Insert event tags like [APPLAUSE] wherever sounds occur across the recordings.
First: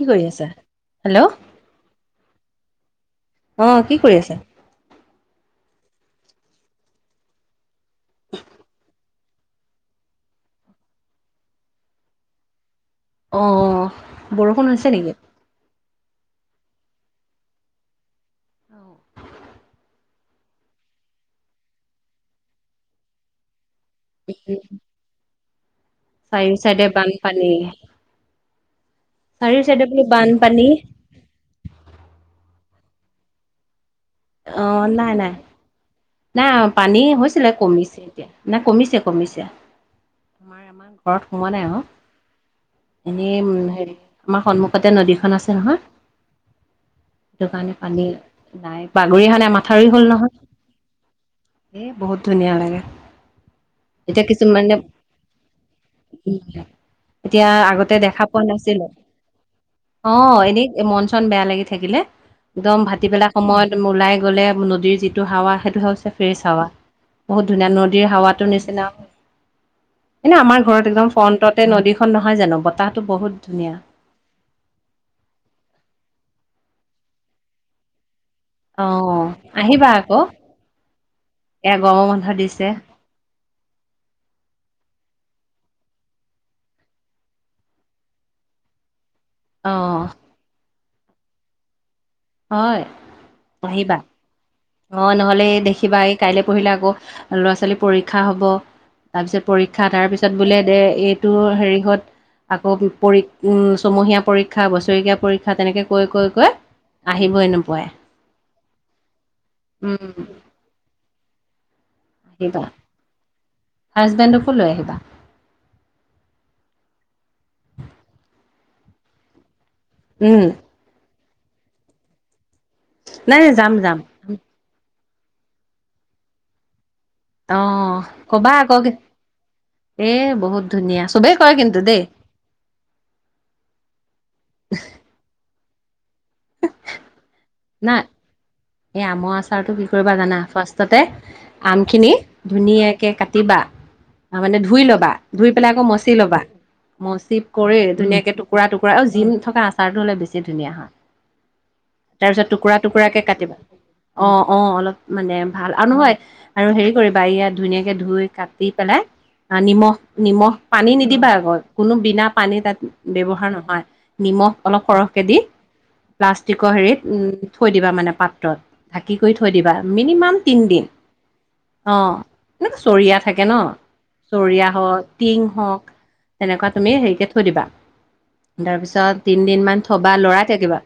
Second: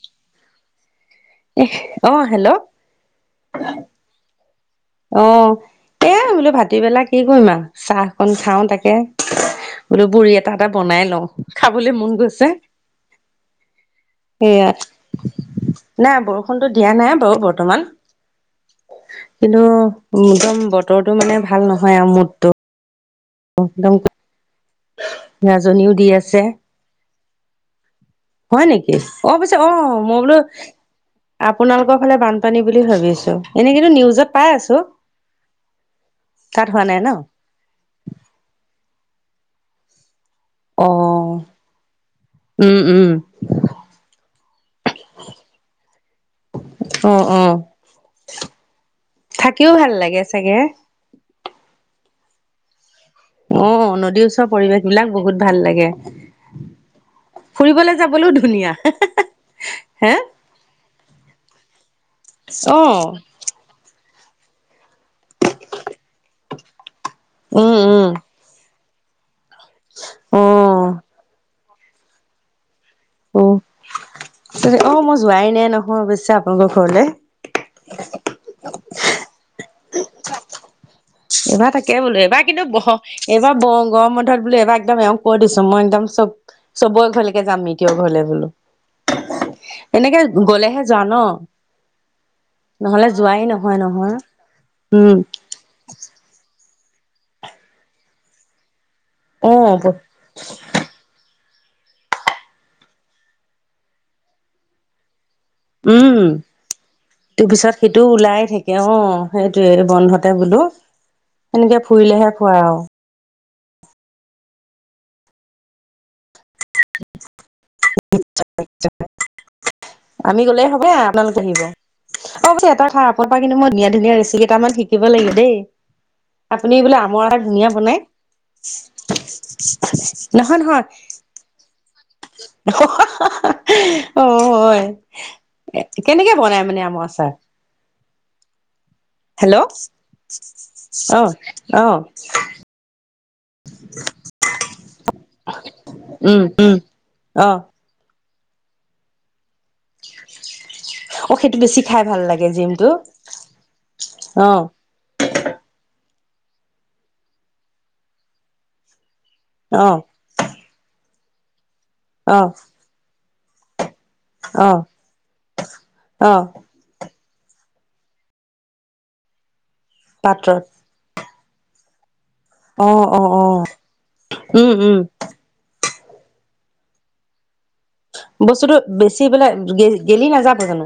কি কৰি আছা? এ অৱ হেল্ল' অৱ কি কৰি আছা? অ এয়াই বোলো ভাতিবেলা কি কৰিম আৰু চাহকন খাও তাকে বোলো বুঢ়ী এটা এটা বনাই লওঁ খাবলে মন গৈছে [UNINTELLIGIBLE] আহ সেয়া বৰষুণ হৈছে নেকি? নাই বৰষুণতো দিয়া নাই বাৰু বৰ্তমান [UNINTELLIGIBLE] কিন্তু একদম বতৰটো মানে ভাল নহয় আৰু মোতটো [INAUDIBLE] জনীও দি আছে। পানী হয় নেকি অ পিছে অ মই বোলো বানপানী আপোনালোকৰ ফালে বানপানী বুলি ভাবিছো এনেকেটো নিউজ অ নাই নাই নাই তাত হোৱা নাই পানী ন হৈছিলে কমিছে এতিয়া নাই কমিছে কমিছে, আমাৰ আমাৰ অ ঘৰত সোমোৱা নাই অ উম উম এনেই হেৰি আমাৰ সন্মুখতে নদীখন আছে নহয় অ অ সেইটো কাৰণে পানী নাই বাগৰি অহা নাই থাকিও মাথাউৰী ভাল হ'ল লাগে চাগে নহয় এ বহুত ধুনীয়া লাগে। আহ এতিয়া নদীৰ ওচৰৰ কিছুমানে পৰিৱেশ বিলাক বহুত ভাল লাগে এতিয়া ফুৰিবলৈ আগতে দেখা যাবলৈও পোৱা ধুনীয়া নাছিলে, হে অৱ এনেই মন চন বেয়া লাগি থাকিলে একদম ভাটি বেলা সময়ত ওলাই গ'লে নদীৰ যিটো হাৱা সেইটো হৈছে ফ্ৰেচ হাৱা বহুত ধুনীয়া উম উম নদীৰ হাৱাতটো নিচিনা এনে অ আমাৰ ঘৰত একদম ফ্ৰণ্টতে নদীখন নহয় জানো ব অ ত অ মই যোৱাই নাই নহয় অৱশ্যে আপোনালোকৰ ঘৰলে অ আহিবা আকৌ, এইবাৰ এয়া তাকে গৰমৰ বোলো বন্ধ এইবাৰ কিন্তু দিছে ব এইবাৰ ব গৰম বন্ধত বোলো এইবাৰ একদম এওঁক কৈ দিছো। মই একদম চব চবৰে ঘৰলৈকে যাম মিতীয় ঘৰলে বোলো। অ', এনেকে গলেহে যোৱা ন হয় নহলে যোৱাই নহয় আহিবা নহয় অ উম নহ'লে দেখিবা এই কাইলৈ পঢ়িলে আকৌ ল'ৰা ছোৱালীৰ পৰীক্ষা হ'ব তাৰপিছত অ পৰীক্ষা তাৰ পিছত বোলে দে এইটো সেৰিহত আকৌ পৰিক্ষীয়া ছমহীয়া পৰিক্ষীয়া বছৰেকীয়া পৰিক্ষীয়া কথা তেনেকে কৈ কৈ কৈ আহিবই ইতোৰ পিছত নোপোৱাই সিটো ওলাই থাকে অ সেইটোৱে উম বন্ধতে বোলো সেনেকে ফুৰিলেহে ফোৱা আহিবা আৰু হাজবেণ্ডকো লৈ আহিবা, আমি উম গলেই হবয়ে আ আপোলোক আহিব অ এটা কথা আপোনাৰ নাই পৰা নাই কিন্তু মই যাম ধুনীয়া যাম ধুনীয়া ৰেচিপি কেইটামান শিক থাকিব লাগিব দেই আপুনি বোলে ৰ অ ধুনীয়া বনাই ক'বা আকৌ এ নহয় বহুত নহয় ধুনীয়া চবেই কয় কিন্তু দেই অহ অ হেই হেই অ হয়, এ কেনেকে বনাই মানে আমৰ আচাৰ? নাই এই আমৰ হেল্ল' অ আচাৰটো কি কৰিবা জানা ফাৰ্ষ্টতে অ আমখিনি ধুনীয়াকে কাটিবা মানে ধুই লবা ধুই পেলাই আকৌ মচি লবা উম উম মচি অ কৰি ধুনীয়াকে টুকুৰা টুকুৰা আৰু জিম থকা আচাৰটো হ'লে বেছি ধুনীয়া হয় অ সেইটো বেছি খাই ভাল লাগে তাৰপিছত টুকুৰা জিমটো টুকুৰাকে কাটিবা অ অ অলপ মানে ভাল আৰু নহয় আৰু হেৰি কৰিবা ইয়াত ধুনীয়াকে ধুই কাটি পেলাই আহ অ নিমখ নিমখ পানী নিদিবা আকৌ কোনো বিনা অ পানী তাত ব্যৱহাৰ নহয়, অ নিমখ অলপ সৰহকে দি অ প্লাষ্টিকৰ হেৰিত থৈ দিবা মানে পাত্ৰত ঢাকি কৰি থৈ দিবা মিনিমাম পাত্ৰত তিনি দিন অ এনে অ চৰিয়া অ অ থাকে ন চৰিয়া উম উম হওক টিং হওক তেনেকুৱা তুমি হেৰিকে থৈ দিবা বস্তুটো তাৰপিছত বেছি বোলে তিনদিনমান থবা গেলি লৰাই নাযাব থাকিবা জানো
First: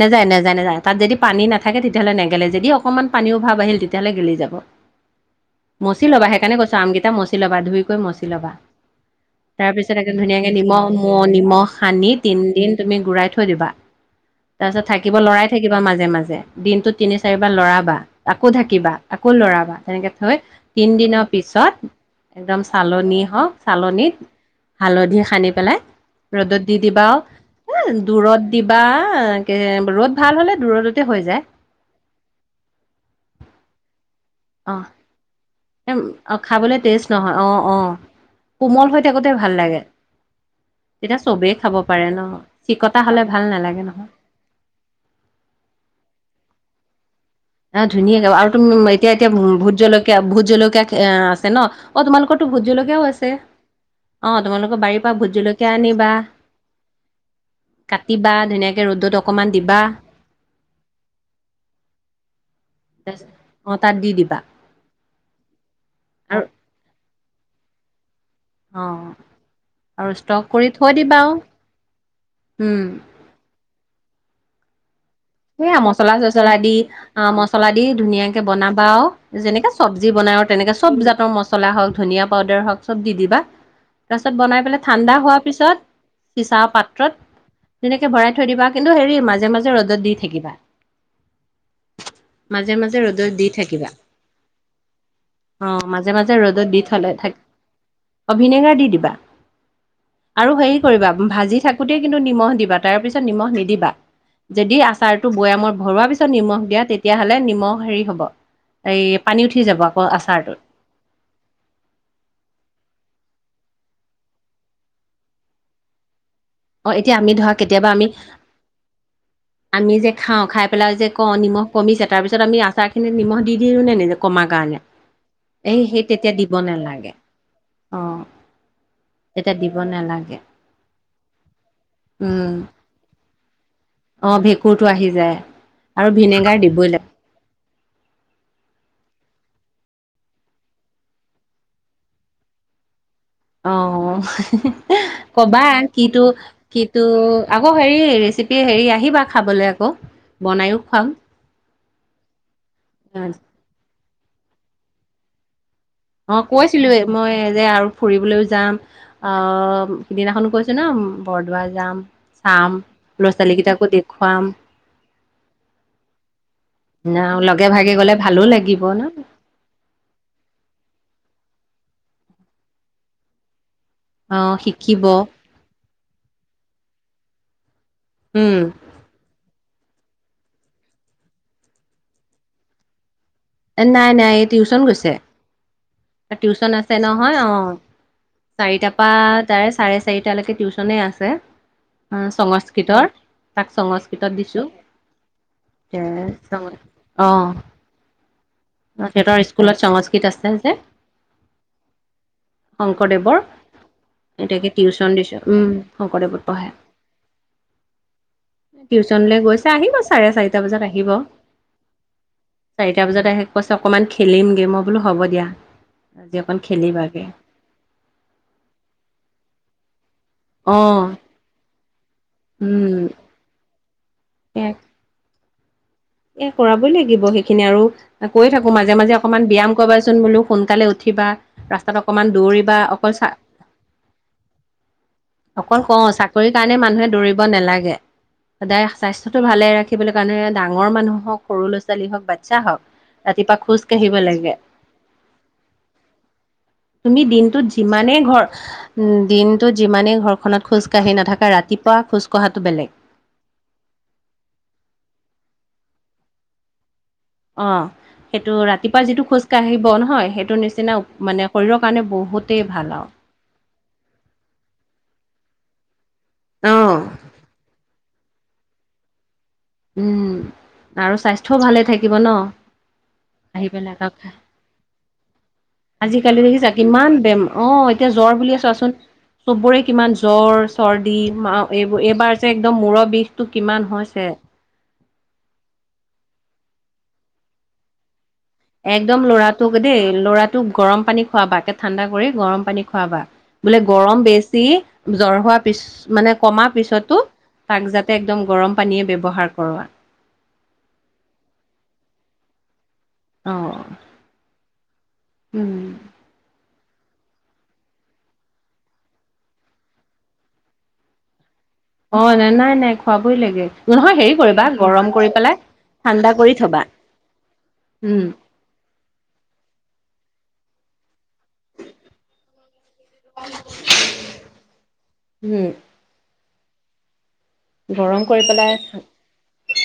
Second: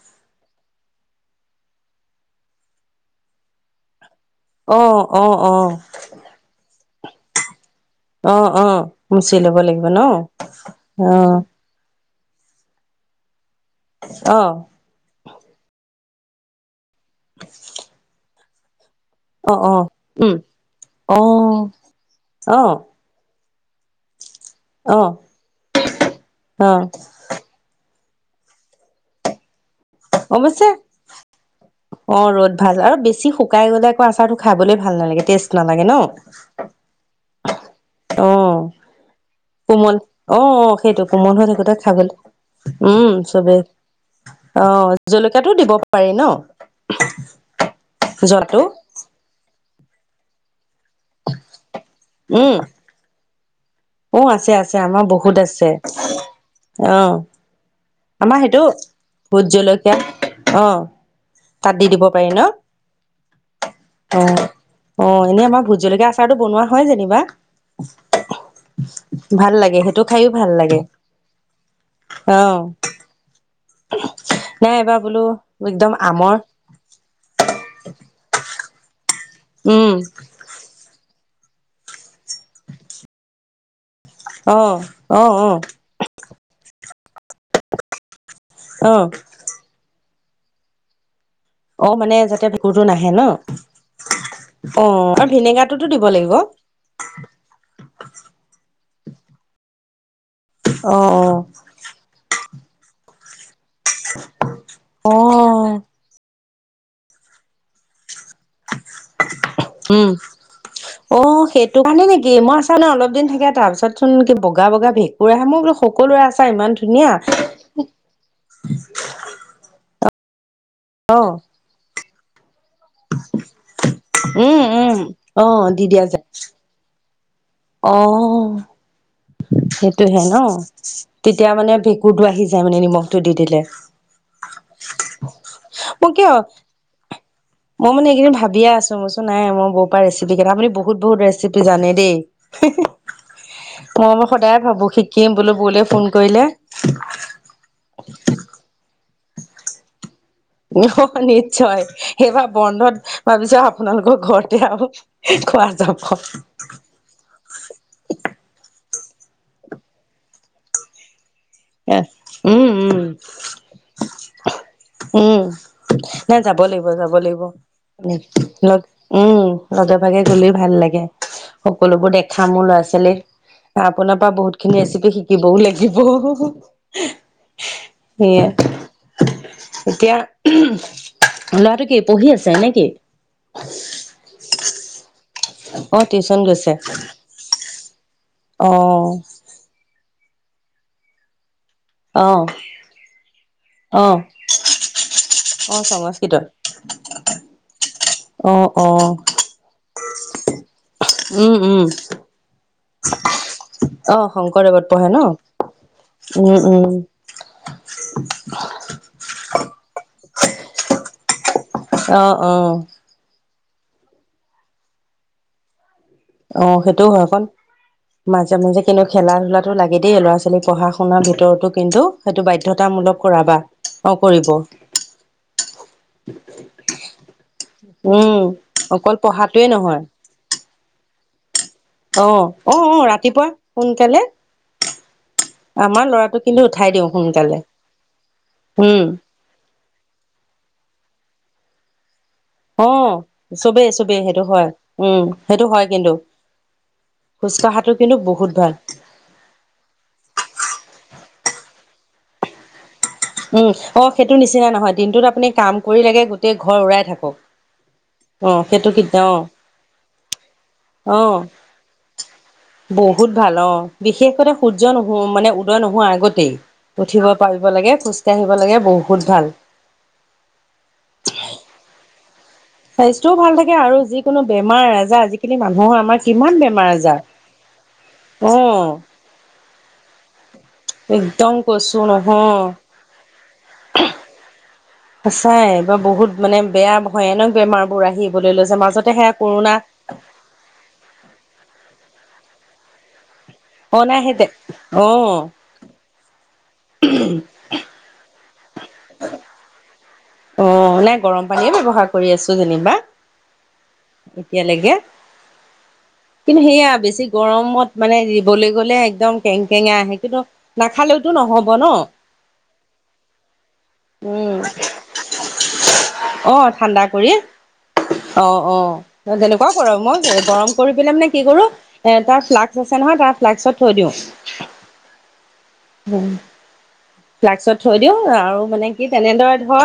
নেযায় নেযায় নাযায় তাত যদি পানী নাথাকে তেতিয়াহ'লে নেগেলে যদিকমান পানীও অকমান পানী অভাৱ আহিল তেতিয়াহলে গেলি যায় অ অ অ মচি ল'বা সেইকাৰণে কৈছো আমকেইটা মচি ল'বা ধুই মচি অ ল'বা অ মুচি ল'ব তাৰ লাগিব পিছত ন ধুনীয়াকে নিমখ অ নিমখ সানিত তিনিদিন তুমি ঘূৰাই থৈ দিবা অ তাৰপিছত থাকিব লৰাই থাকিবা মাজে মাজে দিনটোত তিনি চাৰিবাৰ লৰাবা আকৌ ধাকিবা। আকৌ অ অ লৰাবা তেনেকৈ উম থৈ অ তিনিদিনৰ পিছত একদম অ চালনী হওক চালনীত অ হালধি সানি পেলাই ৰ'দত অ দি দিবাও, দূৰত দিবা ৰ'দ ভাল হ'লে অৱশ্যে দূৰততে হৈ যায়। অ ৰ'দ ভাল আৰু বেছি শুকাই গ'লে আকৌ আচাৰটো খাবলৈ অ', ভাল নালাগে টেষ্ট নালাগে ন অ খাবলে টেষ্ট নহয় অ অ অ কোমল হৈ থাকোতে ভ কোমল অ অ সেইটো কোমল হৈ থাকোতে খাব পাৰে খাবলে ন চিকতা উম হ'লে ভাল চবেই, নালাগে নহয় অ জলকীয়াটো দিব পাৰি ন অ ধুনীয়াকৈ আৰু জলটো তুম এতিয়া এতিয়া ভোত জলকীয়া ভোত জলকীয়া আছে ন অ তোমালোকৰো ভোত জলকীয়াও আছে উ অ', আছে আছে তোমালোকৰ বাৰীৰ আমাৰ পৰা ভোট বহুত আছে জলকীয়া আনিবা আহ কাটিবা আমাৰ সেইটো ধুনীয়াকে ৰ'দত ভোট অকমান দিবা জলকীয়া অ তাত দি দিব পাৰে ন তাত দি অ দিবা অ এনেই আমাৰ ভোট জলকীয়া আচাৰটো আৰু বনোৱা হয় যেনিবা অ', ভাল লাগে সেইটো আৰু খাইও ষ্টক ভাল কৰি লাগে থৈ দিবা আৰু আহ উম নাই এবাৰ সেয়া একদম মচলা আমৰ চচলা দি আম চলা দি ধুনীয়াকে বনাবা আৰু যেনেকে উম চব্জি বনাই আৰু তেনেকে চব জাত মছলা হওক ধনিয়া পাউদাৰ হওক চব দি দিবা তাৰ পিছত অ বনাই পেলাই ঠাণ্ডা অ হোৱাৰ অ পিছত চিচা পাত্ৰত তেনেকে ভৰাই থৈ দিবা কিন্তু অ হেৰি মাজে মাজে ৰ'দত দি থাকিবা অ মানে যাতে মাজে ভেঁকুৰটো মাজে নাহে ন ৰ'দত দি থাকিবা অ আৰু ভিনেগাৰটোতো অ দিব মাজে লাগিব মাজে অ ৰ'দত বি থ হলে থাক ভিনেগাৰ দি দিবা আৰু হেৰি অ কৰিবা ভাজি থাকোতে কিন্তু নিমখ দিবা তাৰ পিছত নিমখ নিদিবা যদি আ অ তাৰটো বৈয়ামত ভৰোৱা পিছত নিমখ দিয়া তেতিয়াাহলে নিমখ হেৰি হ'ব এই পানী উঠি যাব আকৌ উম আচাৰটো অ সেইটো কাৰণে নেকি মই আছা ন অলপ থাকে তাৰ পিছত চোন কি বগা বগা ভেঁকুৰ আহে মোৰ বোলো সকলোৰে আছে অ এতিয়া আমি ধৰা কেতিয়াবা আমি আমি যে খাওঁ খাই পেলাই যে অ কওঁ নিমখ কমিছে তাৰ পিছত আমি চাহ খিনিত নিমখ দি দিলো নে নিজ কমাৰ উম কাৰণে উম অ এই দি সেই দিয়া যায় তেতিয়া দিব নালাগে অ হ তেতিয়া দিব সেইটো হে নালাগে ন তেতিয়া মানে ভেঁকুৰটো আহি উম। যায় মানে নিমখটো দি দিলে অ ভেঁকুৰটো আহি যায় মই আৰু কিয় ভিনেগাৰ দিবই লাগে। মই মানে এইেইদিন ভাবিয়ে আছো মইচোন নাই মই বৌ পৰা ৰেচিপি কেইটা আপুনি বহুত বহুত ৰেচিপি জানে দেই। হে হে অ, শিকিম বোলো কবা বৌলে ফোন কিটো কৰিলে কিটো আকৌ হেৰি। ৰেচিপি হেৰি আহিবা খাবলৈ আকৌ। বনায়ো অ খুৱাম নিশ্চয় সেইবাৰ বন্ধত ভাবিছো আপোনালোকক। ঘৰতে আৰু খোৱা য। অ কৈছিলো মই যে আৰু ফুৰিবলৈও যাম। অ সিদিনাখনো কৈছো ন। বৰদোৱা যাম উম চাম, উম ল'ৰা ছোৱালী কেইটাকো দেখুৱাম। উম ন। যাব লাগিব যাব ন লাগিব, লগে ভাগে গলে ভালো লাগিব ন উম লগে ভাগে গলে ভাল লাগে। সকলোবোৰ দেখাম মোৰ ল'ৰা ছোৱালীৰ। আপোনাৰ পৰা অ বহুত খিনি শিকিব ৰেচিপি শিকিবও লাগিব। উম সে। এতিয়া ল'ৰাটো কি পঢ়ি আছে নে কি। নাই নাই এই টিউচন গৈছে, অ টিউচন গৈছে আছে নহয় অ। অ চাৰিটাৰ পৰা তাৰে চাৰে চাৰিটালৈকে টিউশচনে আছে। অ সংস্কৃতৰ তাক, অ সংস্কৃতত দিছোঁ। অ এ সংস্কৃতত চয় আহ। অ অ সিহঁতৰ স্কুলত চঙকিত আছে যে। উম উম। শংকৰদেৱৰ। অ এতিকে শংকৰদেৱত পঢ়ে টিউচন ন দিছো উম শংকৰদেৱত উম পঢ়া। উম টিউচনৈ গৈছে আহিব চাৰে চাৰিটা বজাত আহিব। অ অ চাৰিটা বজাত আহি কৈছে অকমান খেলিমগে মই বোলো হ'ব দিয়া। আজি অকণ অ সেইটোও খেলিবাগে হয়কণ, মাজে মাজে কিন্তু খেলা ধূলাটো লাগে দেই ল'ৰা ছোৱালী। লৰা পোৱালি অ পঢ়া শুনাৰ ভিতৰতো কিন্তু। উম ধতামূলক কৰাবা অকৰি। এ এ কৰাবই লাগিব সেইখিনি আৰু উম কৈ থাকো মাজে অকল মাজে অকমান পঢ়াটোৱে ব্যায়াম নহয় কৰিবাচোন বোলো সোনকালে উঠিবা। ৰাস্তাত অ অকমান অ দৌৰিবা অ অকল চা ৰাতিপুৱা সোনকালে অকল কও আমাৰ ল'ৰাটো চাকৰি কিন্তু কাৰণে উঠাই দিওঁ মানুহে দৌৰিব সোনকালে নালাগে, সদায় উম স্বাস্থ্যটো ভালে ৰাখি থাকিবলৈ কাৰণে ডাঙৰ মানুহ হওক সৰু ল'ৰা-ছোৱালী হওক বাচ্ছা হওক অ ৰাতিপুৱা খোজ চবেই কাঢ়িব চবেই, সেইটো লাগে হয় উম সেইটো হয় কিন্তু। তুমি খোজ দিনটোত, কঢ়াটো যিমানে কিন্তু ঘৰ বহুত ভাল উ দিনটোত যিমানে ঘৰখনত খোজ কঢ়ী নথাকা ৰাতিপুৱা খোজ কঢ়াটো বেলেগ। উম অ সেইটো নিচিনা নহয় দিনটোত আপুনি কাম কৰি লাগে গোটেই ঘৰ ওৰাই থাকা অ। সেইটো ৰাতিপুৱা যিটো অ খোজ কাঢ়িব নহয় সেইটো নিচিনা অ মানে শৰীৰৰ কাৰণে বহুতেই ভাল আৰু। বহুত ভাল অ বিশেষক সূৰ্য নহো মানে উদয় নোহোৱা আগতেই, উঠিব পাৰিব লাগে খোজকাঢ়িব লাগে বহুত ভাল। উম, আৰু স্বাস্থ্যও ভালে থাকিব ন। স্বাস্থ্যও ভাল আহি থাকে পেলাই আৰু আকৌ খাই। যিকোনো বেমাৰ আজাৰ আজিকালি মানুহৰ আমাৰ আজিকালি কিমান দেখিছা বেমাৰ আজাৰ। বেম অ এতিয়া জ্বৰ অ বুলিয়ে চোৱাচোন চববোৰে কিমান জ্বৰ। চৰ্দি একদম মা কৈছো এইবোৰ এইবাৰ যে নহয় একদম মূৰৰ বিষটো কিমান হৈছে। সঁচাই এইবাৰ বহুত মানে বেয়া ভয়ানক বেমাৰ বোৰ আহি একদম লৰাটোক দেই লৰাটোক গৰম পানী খোৱা বাকে ঠাণ্ডা কৰি। গৰম পানী খোৱাবা বোলে অ নাই গৰম সেই বেছি অ জ্বৰ হোৱা পিছ মানে কমা তাৰ পিছতো তাক যাতে একদম গৰম পানীয়ে ব্যৱহাৰ কৰৱা অ নাই গৰম পানীয়ে ব্যৱহাৰ কৰি আছো যেনিবা অ এতিয়ালৈকে উম কিন্তু সেয়া বেছি গৰমত মানে দিবলৈ গ'লে একদম কেং কেঙা আহে কিন্তু নাখালেওতো নহ'ব ন অ নাই নাই নাই খোৱাবই লাগে নহয় হেৰি উম কৰিবা গৰম কৰি পেলাই ঠাণ্ডা অ কৰি থবা। ঠাণ্ডা কৰি উম অ অ তেনেকুৱাও কৰ মই গৰম কৰি পেলাই মানে কি কৰো এ তাৰ ফ্লাকচ্ আছে নহয় তাৰ ফ্লাক্সত থৈ দিওঁ। উম উম ফ্লাক্সত থৈ দিও গৰম কৰি আৰু পেলাই মানে কি তেনেদৰে ধৰ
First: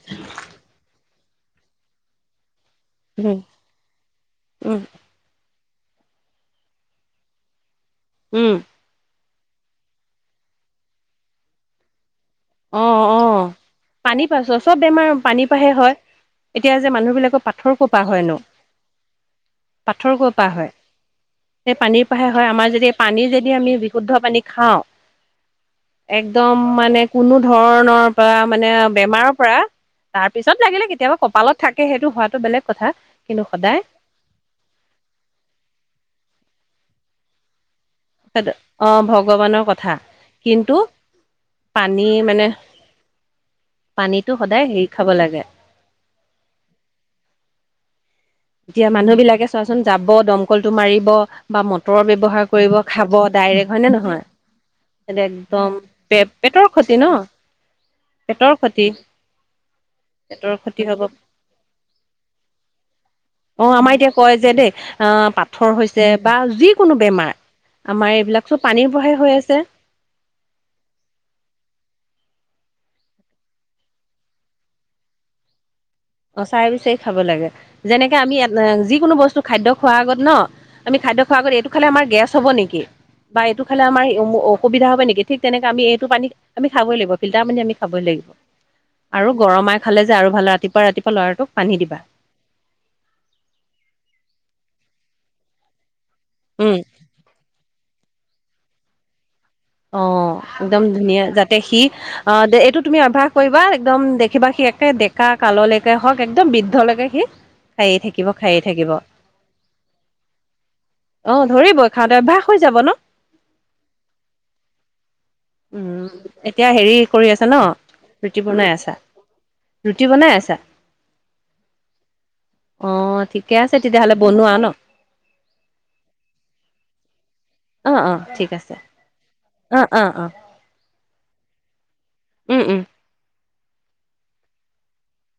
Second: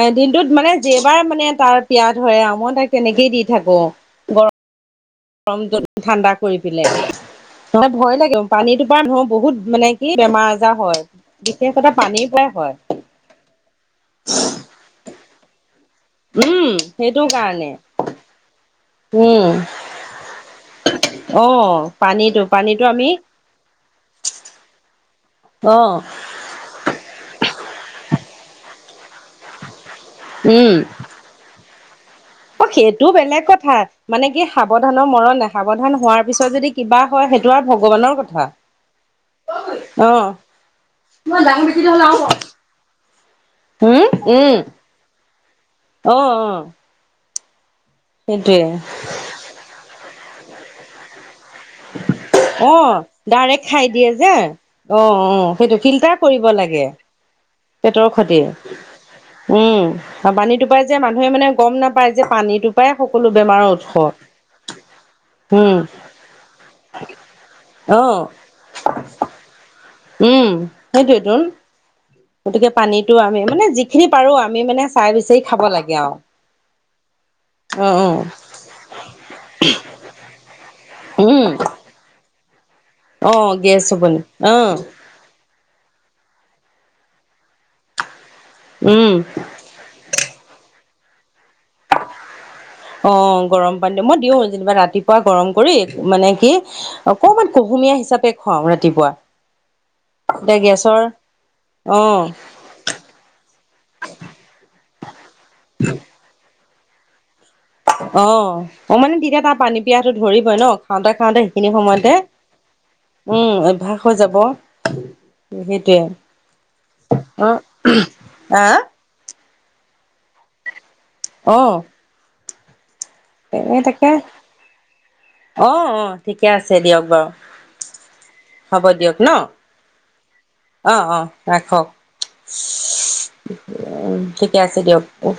এ দিনটোত মানে এবাৰ মানে তাৰ পিয়াহ ধৰে আও মই তাক তেনেকেই উম দি থাকো গৰম উম গৰম ঠাণ্ডা কৰি পেলাই নহয় ভয় লাগে উম পানীটো পৰা ধৱো বহুত মানে কি বেমাৰ আজাৰ হয় বিশেষতে পানীত অ অ পানী পাছ চব বেমাৰ পানীৰ পাহে হয় উম এতিয়া যে মানুহ সেইটো বিলাকৰ কাৰণে পাথৰ কপা হয় নো উম পাথৰ কৰ পা হয় অ সে পানীৰ পৰাহে পানীটো হয় আমাৰ পানীটো যদি আমি পানী যদি আমি বিশুদ্ধ পানী খাওঁ অ একদম মানে কোনো ধৰণৰ পৰা মানে বেমাৰৰ পৰা তাৰ পিছত উম লাগিলে কেতিয়াবা কপালত থাকে সেইটো হোৱাত অ সেইটো বেলেগ কথা মানে কি সাৱধানৰ মৰণ নাই সাৱধান হোৱাৰ পিছত যদি কিবা হয় সেইটো আৰু ভগৱানৰ কথা অ ভগৱানৰ কথা অহ। কিন্তু পানী মানে [UNINTELLIGIBLE] উম পানীটো উম সদায় হেৰি খাব লাগে অ অ সেইটোৱে এতিয়া মানুহ বিলাকে চোৱাচোন যাব দমকলটো মাৰিব বা মটৰৰ ব্যৱহাৰ অ কৰিব খাব ডাইৰেক্ট খাই হয় নে দিয়ে নহয় যে অ এ অ সেইটো একদম ফিল্টাৰ কৰিব [UNINTELLIGIBLE] সিতৰো লাগে ক্ষতি ন পেটৰ খতি উম আৰু পেটৰ পানী টো পাই ক্ষতি হব যে মানুহে মানে গম নাপায় যে পানী টোপায় সকলো বেমাৰৰ অ উৎস আমাৰ এতিয়া কয় যে দেই আহ পাথৰ উম হৈছে বা যিকোনো বেমাৰ আমাৰ অ এইবিলাক চব পানীৰ পৰাহে হৈ আছে। উম সেইটোয়ে তোন গতিকে পানীতো আমি মানে যিখিনি পাৰো আমি মানে চাই বিচাৰি খাব লাগে আৰু অ চাই বিচাৰি খাব লাগে অ অ যেনেকে আমি যিকোনো বস্তু খাদ্য খোৱাৰ আগত ন আমি খাদ্য খোৱাৰ উম আগ এইটো খালে আমাৰ গেছ হ'ব নিকি অ বা এইটো গেছ খালে হ'ব আমাৰ নি এম অ অসুবিধা হব নিকি ঠিক তেনেকে আমি এই পানী আমি খাবই লাগিব ফিল্টাৰ পানি আমি খাবই লাগিব উম আৰু গৰমাই খালে টো আৰু ভাল ৰাতিপুৱা ৰাতিপুৱা ল'ৰাটোক পানী দিবা অ গৰম পানী দি মই দিওঁ যেনিবা ৰাতিপুৱা গৰম কৰি মানে কি উম অকমান কুহুমীয়া হিচাপে খুৱাওঁ ৰাতিপুৱা অ এতিয়া একদম গেছৰ ধুনীয়া যাতে সি অ এইটো তুমি অভ্যাস কৰিবা একদম দেখিবা সি একে ডেক কা কাললেকে হওক একদম বৃদ্ধলেকে সি খায়ে অ থাকিব খায়ে থাকিব অ মানে তেতিয়া তাৰ পানী পিয়াহটো ধৰিব ন খাওঁতে অ খাওতে সেইখিনি ধৰিবই সময়তে খাওঁতে অভ্যাস হৈ যাব ন উম অভ্যাস হৈ যাব সেইটোৱে উম এতিয়া হেৰি কৰি অ আছা ন ৰুটি বনাই আহ আছা ৰুটি বনাই আছা অহ অ ঠিকে অঅ আছে তাকে তেতিয়াহ'লে বনোৱা ন অ অ ঠিকে আছে দিয়ক বাৰু অ অ ঠিক আছে হ'ব দিয়ক ন অ অ অ অ অ ৰাখক উম উম উম ঠিকে আছে দিয়ক উম